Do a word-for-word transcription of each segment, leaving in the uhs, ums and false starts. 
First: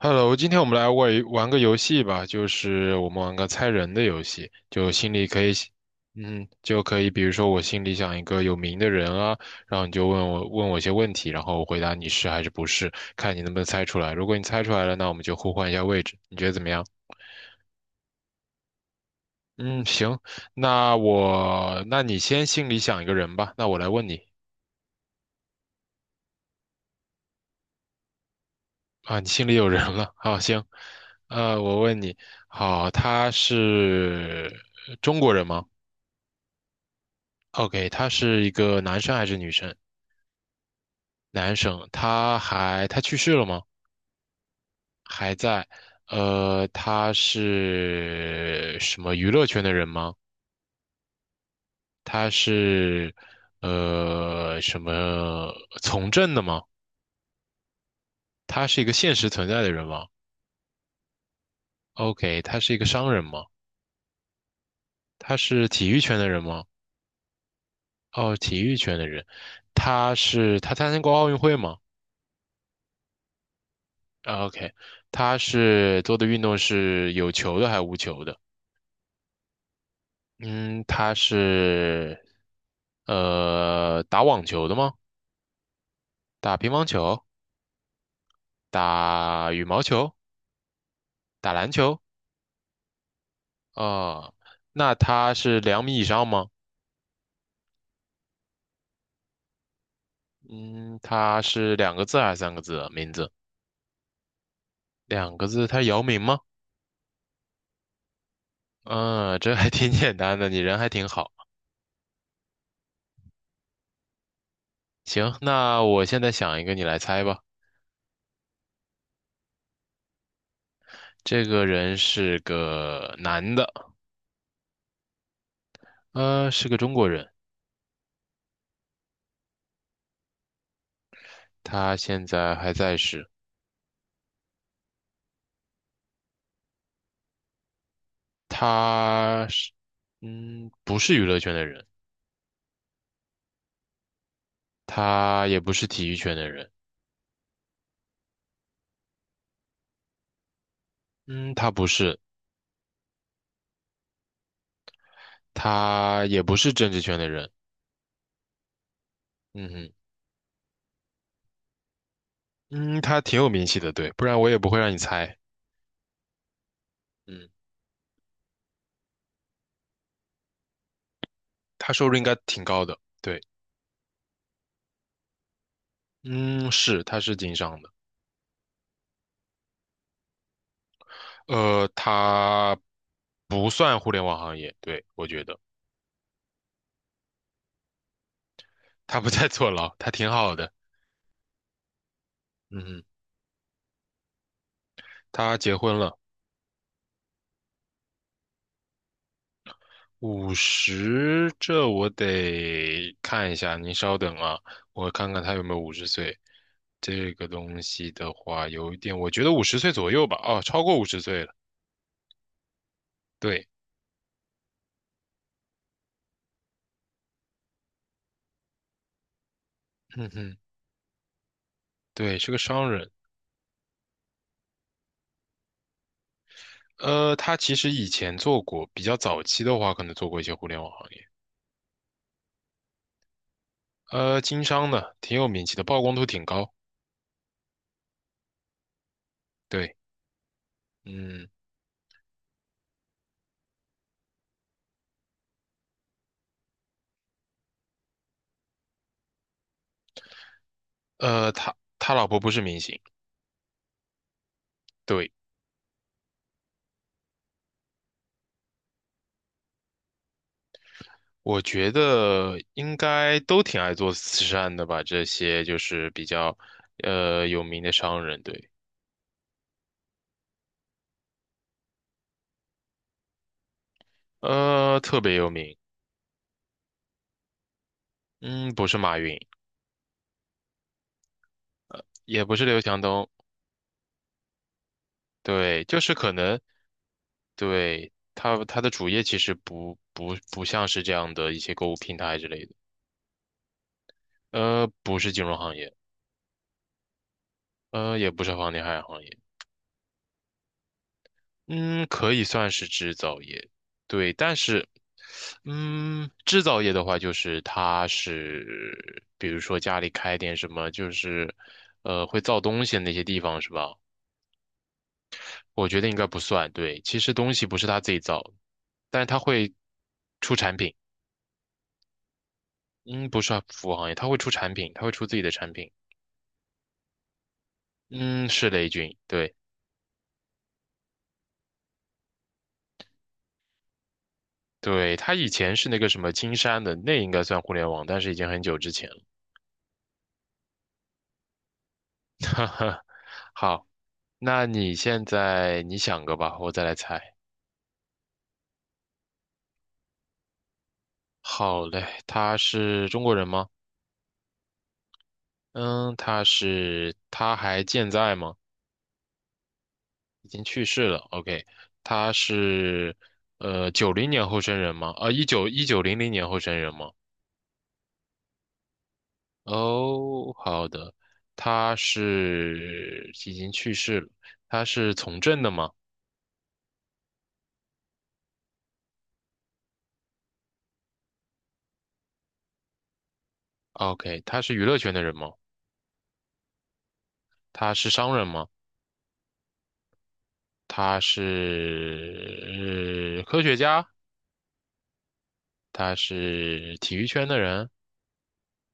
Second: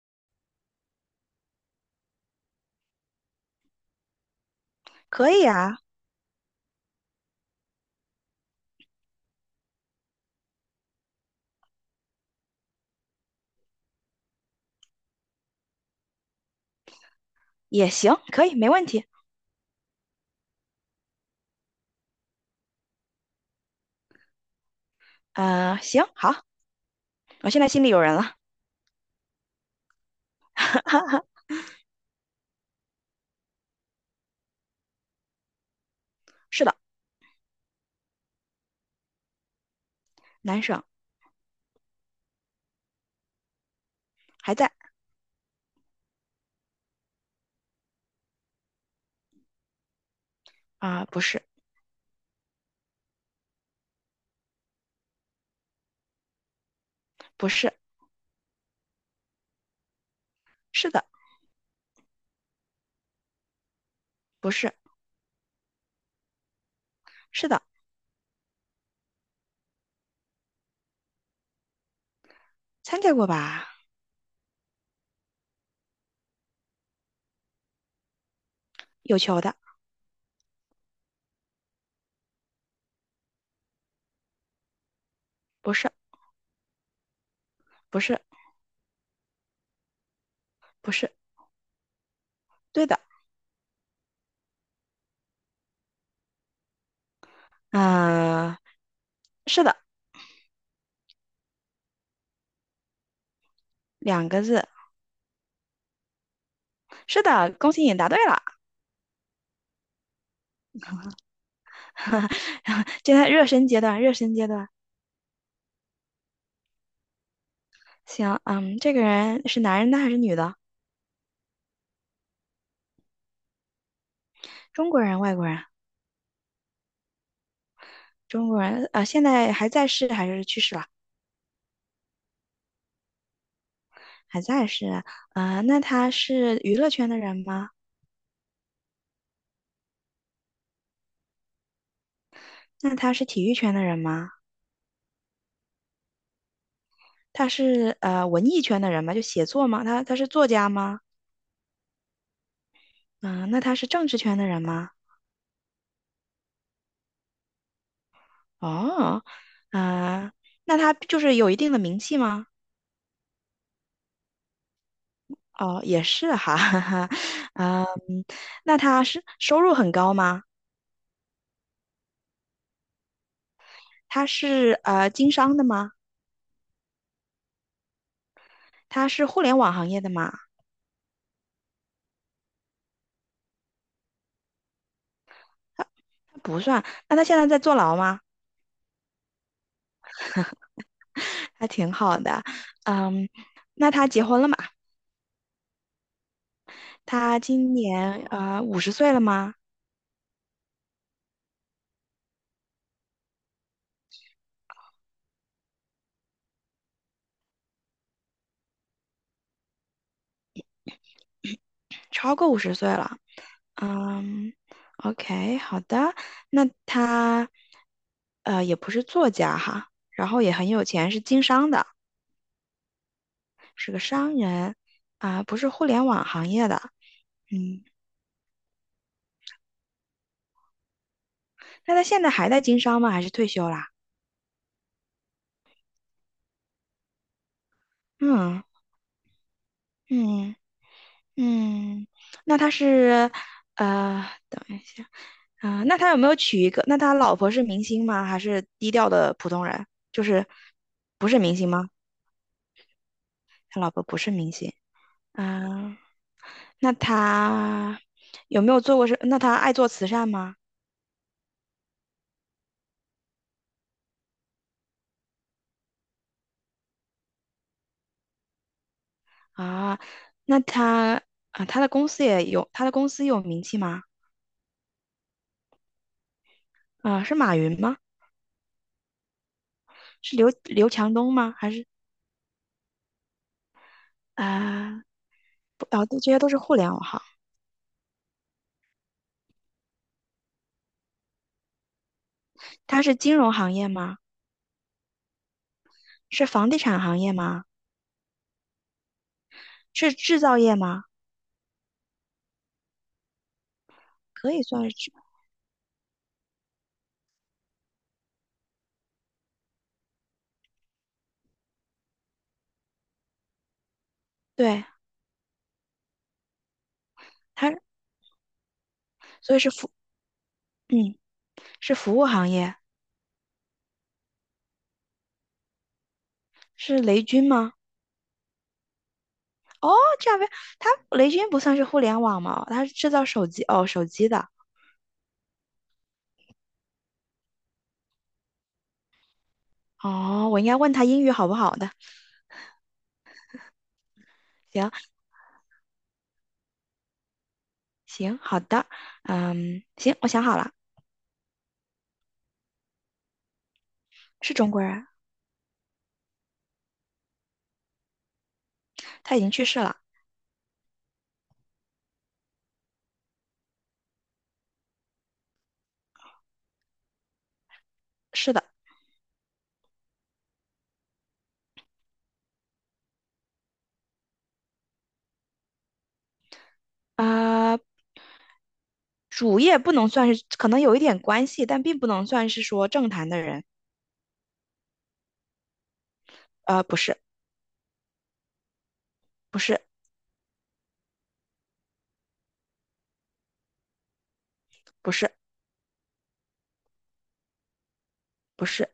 Hello，今天我们来玩玩个游戏吧，就是我们玩个猜人的游戏，就心里可可以以想啊，嗯，就可以，比如说我心里想一个有名的人啊，然后你就问我问我一些问题，然后我回答你是还是不是，看你能不能猜出来。如果你猜出来了，那我们就互换一下位置，你觉得怎么样？也行，可以，没问题。嗯，行，那我，那你先心里想一个人吧，那我来问你呃，行，好，我现在心里有人了。啊，你心里有人了，好，行，呃，我问你，好，他是中国人吗？是的，OK，他是一个男生还是女生？男生，男生，他还他去世了吗？还在。还在。呃，他是什么娱乐圈的人吗？啊、不是，他是呃什么从政的吗？不是，他是一个现实存在的人吗是的，？OK，他是一个商人吗？不是，他是体育圈的人吗？是的，哦，体育圈的人。他是他参加过奥运会吗？ 参加过吧？o k 他是做的运动是有球的还是无球的？有球的，嗯，他是呃打网球的吗？不是，打乒乓球？不是，打羽毛球？不是，打篮球？对的，啊、那他是两米以上吗？嗯、是的，嗯，他是两个字还是三个字啊名字两个字，两个字，他是姚明吗？是的，恭喜你答对了。嗯，这还挺 简单的，你人还挺好。现在热身阶段，热身阶段。行，那我现在想一个，你来猜吧。行，嗯，这个人是男人的还是女的？这个人是个男的，中国人，外国人？呃，是个中国人，中国人，呃，现在还在世还是去世了？他现在还在世。还在是啊，呃那他是娱乐圈的人吗？他是，嗯，不是娱乐圈的人，那他是体育圈的人吗？他也不是体育圈的人，他是呃文艺圈的人吗？就写作吗？他他是作家吗？嗯，他不是，嗯、那他是政治圈的人吗？他也不是政治圈的人，哦，嗯哼，啊、那他就是有一定的名气吗？嗯，他挺有名气的，对，不然我也不会让你猜，哦，也是哈，哈哈，嗯，嗯，那他是收入很高吗？他收入应该挺高的，对，他是呃经商的吗？嗯，是，他是经商的，他是互联网行业的吗？呃，他不算互联网行业，对，我觉得他不算，那他现在在坐牢吗？他不在 坐牢，他挺好的，还挺好的，嗯哼，嗯，那他结婚了吗？他结婚了。他今年呃五十岁了吗？五十，这我得看一下，您稍等啊，我看看他有没有五十岁。这个东西的话，有一点，我觉得五十岁左右吧，哦，超过五十岁了。超过五十岁了。对，嗯，OK，好的。那他呃也不是作家哈，然嗯后也哼，很有钱，是经商的，对，是个商人。是个商人啊，不是互联网行业的。呃，他其嗯，实以前做过，比较早期的话，可能做过一些互联网行业，那他现在还在经商吗？还是退休啦？呃，经商的，挺有名气的，曝光度挺高。嗯对，嗯。嗯，嗯，那他是，呃，等一下，啊、那他有没有娶一个？那他老婆是明星吗？还是低调的普通人？就是不是呃，明星他吗？他老婆不是明星，他老婆不是明星对。啊、那他有没有做过是？那他爱做慈善吗？我觉得应该都挺爱做慈善的吧，这些就是比较呃有名的商人，对，啊，那他啊，他的公司也有，他的公司有名气吗？呃，特别有名，啊，是马云吗？嗯，不是马云，是刘刘强东吗？还是也不是刘强东，啊？对，不就啊，是这可些都是能互联网行。对他他的主业其实不不不像是这样的一些购物平台之类的，他是金融行业吗？呃，不是金融行业，是房地产行业吗？呃，也不是房地产行业，是制造业吗？嗯，可以算是制造业，对，可但以是。算是制，嗯，制造业的话，就是它是，比如说家里开点什么，就是，呃，会造东西的那些地方是吧？对，我觉得应该不算，对，其实东西它，不是他自己造的，但是他所以是会服，出产品，嗯，是服务行业，嗯，不是服务行业，他会出产品，他会出自己的产品，是雷军吗？嗯，是雷军，对哦，这样呗，他雷军不算是互联网吗？他是制造手机，哦，手机的，对，他以前是那个什么金山的，那应该算互联网，但是已经很久之前了，哦，我应该问他英语好不好的。哈哈，好，那行你现在你想个吧，我再来猜。行，好的，嗯，行，我想好了，好嘞，他是中国人吗？是中国人，嗯，他是，他还健在吗？他已经去世了，已经去世了。OK，他是，呃，九零年后生人吗？啊，一九一九零零年后生人吗？是的，哦，好的，他是已经去世了。他是从政的吗啊、主业不能算是，可能有一点关系，但并不能算是说政坛的人，？OK，他是娱乐圈的人吗？呃，不是，他是商人吗？不是，他是，呃科学家？不是，他是体育圈的人？不是。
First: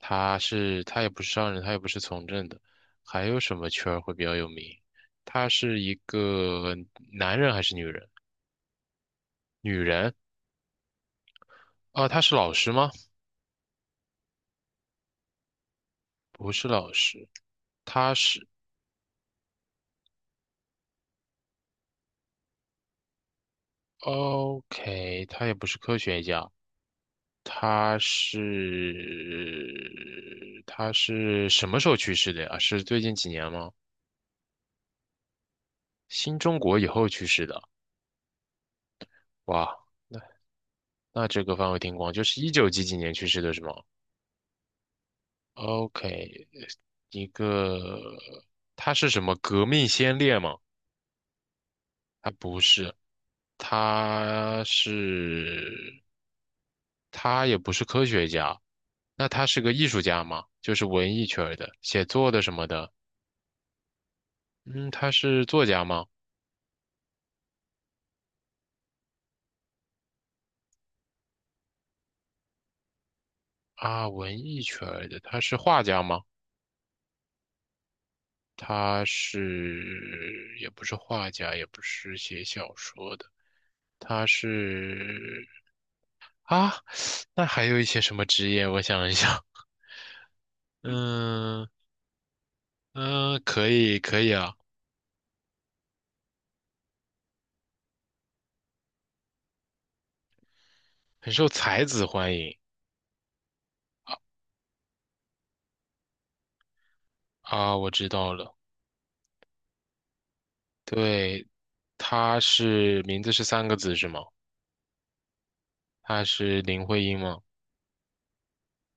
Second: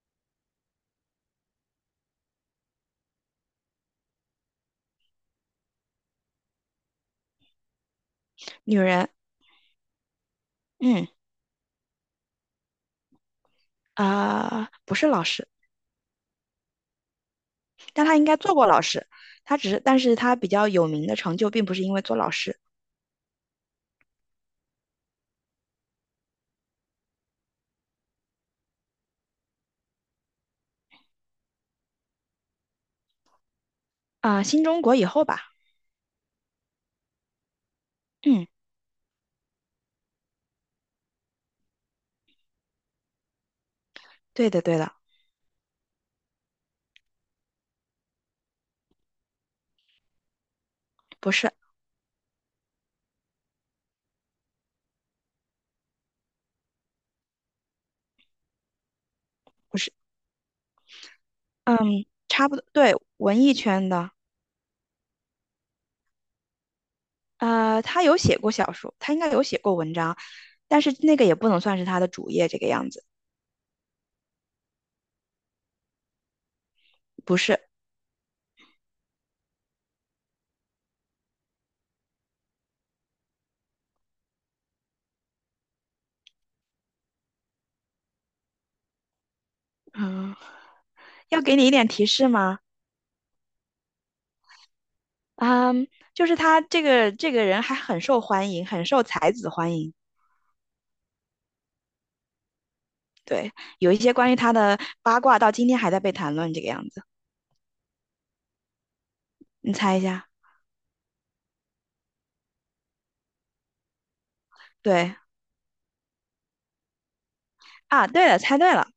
他是他也不是商人，他也不是从政的，还有什么圈儿会比较有名？他是一个男人还是女人？女人，女人嗯，啊，他是老师吗？啊、不是老师，不是老师，但他她应该是 做过老师。她只是，但是她比较有名的成就，并不是因为做老师。 OK，他也不是科学家，他是他是什么时候去世的呀？是最近几年吗？啊、新中国以后吧，新中国以后去世的，嗯，哇，那这个范围挺广，就是一九几几年去世的是吗？对的，对的，OK，一个，他是什么革命先烈吗？不是，他不是，他是，他也不是科学家，那他是个不艺是，术家吗？就是文艺圈儿的，嗯，写作的差什不多，么的。对，文艺圈的。嗯，他是作家吗？呃，她有写过小说，她应该有写过文章，但是那个也不能算是她的主业，这个样子，啊，文艺圈儿的，他是画家吗？不是。他是，也不是画家，也不是写小说的，他是啊，那还有一些什么职业？我想一想。嗯，要给你嗯一点提示吗？嗯，可以可以啊，嗯，就是他这个这个人还很受欢迎，很受才子欢迎。很受才子欢迎对，有一些关于他的八卦到今天还在被谈论，这个样子，啊，我知道了，你猜一下？对，他是名字是三个字是吗？对他是林徽因吗？啊，对了，猜对了，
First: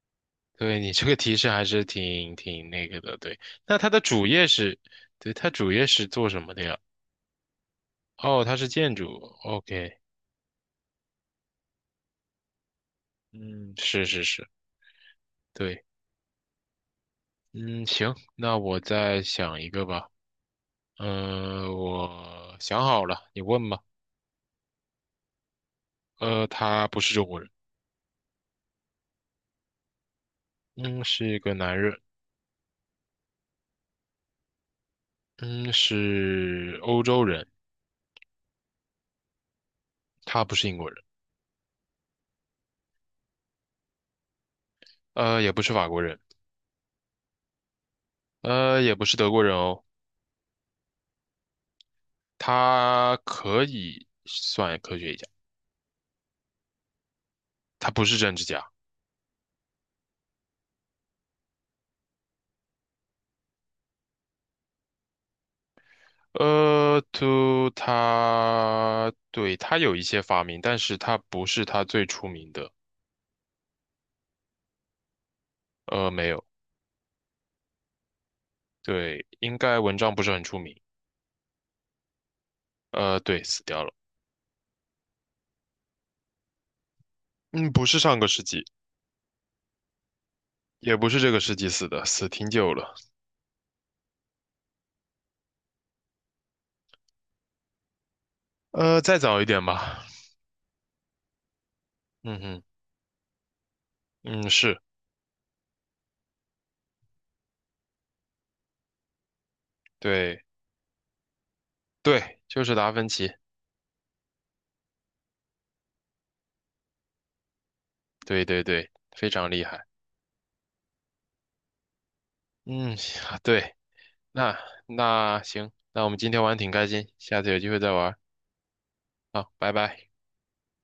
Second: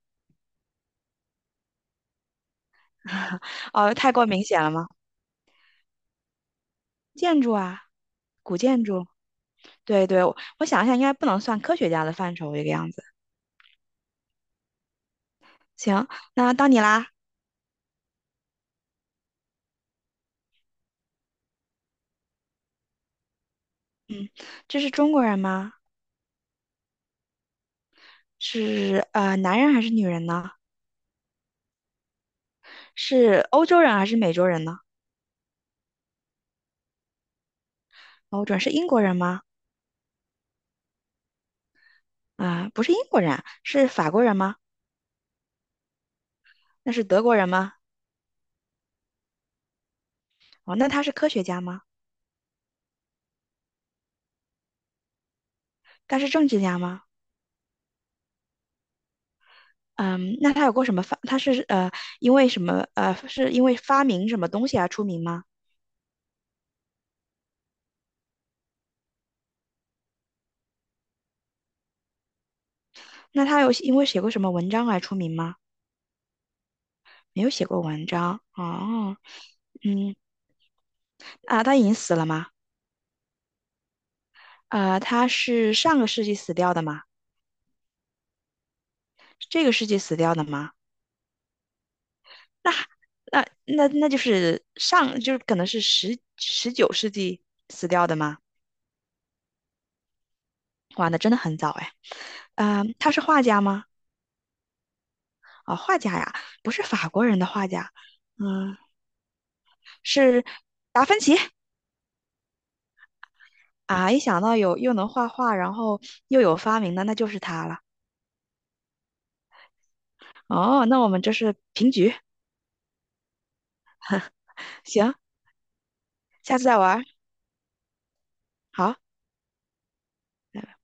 对你这个提示还是挺挺那个的，对。那他哦，的太过主明业显了是，吗？对，他主业是做什么的呀？建筑啊，哦，他古是建建筑，筑，OK，对对，我我想一下，应该不能算科学家的范畴，这个样子。嗯，是是是，对，行，那到你啦，嗯，行，那我再想一个吧，嗯、我想好了，你问吧。这是中国人吗？呃，他不是中国人。是呃，男人还是女人呢？嗯，是一个男人，是欧洲人还是美洲人呢？嗯，是欧洲人，欧洲人是英国人吗？他不是英国人，啊、不是英国人啊是法国人吗？呃，也不是法国人，那是德国人吗？呃，也不是德国人哦，哦，那他是科学家吗？他可以算科学家，他是政治家吗？他不是政治家，嗯，那他有过什么发？他是呃，因为什么呃，是因为发明什么东西而出名吗？呃，就他，对，他有一些发明，但是他不是他最出名的，那他有因为写过什么文章而出名吗？呃，没有，没有写过文章哦，对，应该文章嗯不是很出名，啊，他已经死了吗？呃，对，死掉了，啊，他是上个世纪死掉的吗？嗯，不是上个世纪，这个世纪死掉的吗？也不是这个世纪死的，死挺久那了，那那那就是上就是可能是十十九世纪死掉的吗？呃，再早一点吧，哇，那真的很早哎。嗯哼，嗯，他是画家吗？嗯，是。啊、画家呀，不是法国人的画家。嗯。对是达芬奇对，就是达芬奇，啊！一想到有又能画画，然后又有发明的，那就是他了。对对对，非常厉害。哦，那我们这是平局，嗯，行啊对，那行，那行，那我们今天玩下得次挺再开玩儿，心，下次有机会再玩好。拜好，拜拜。拜。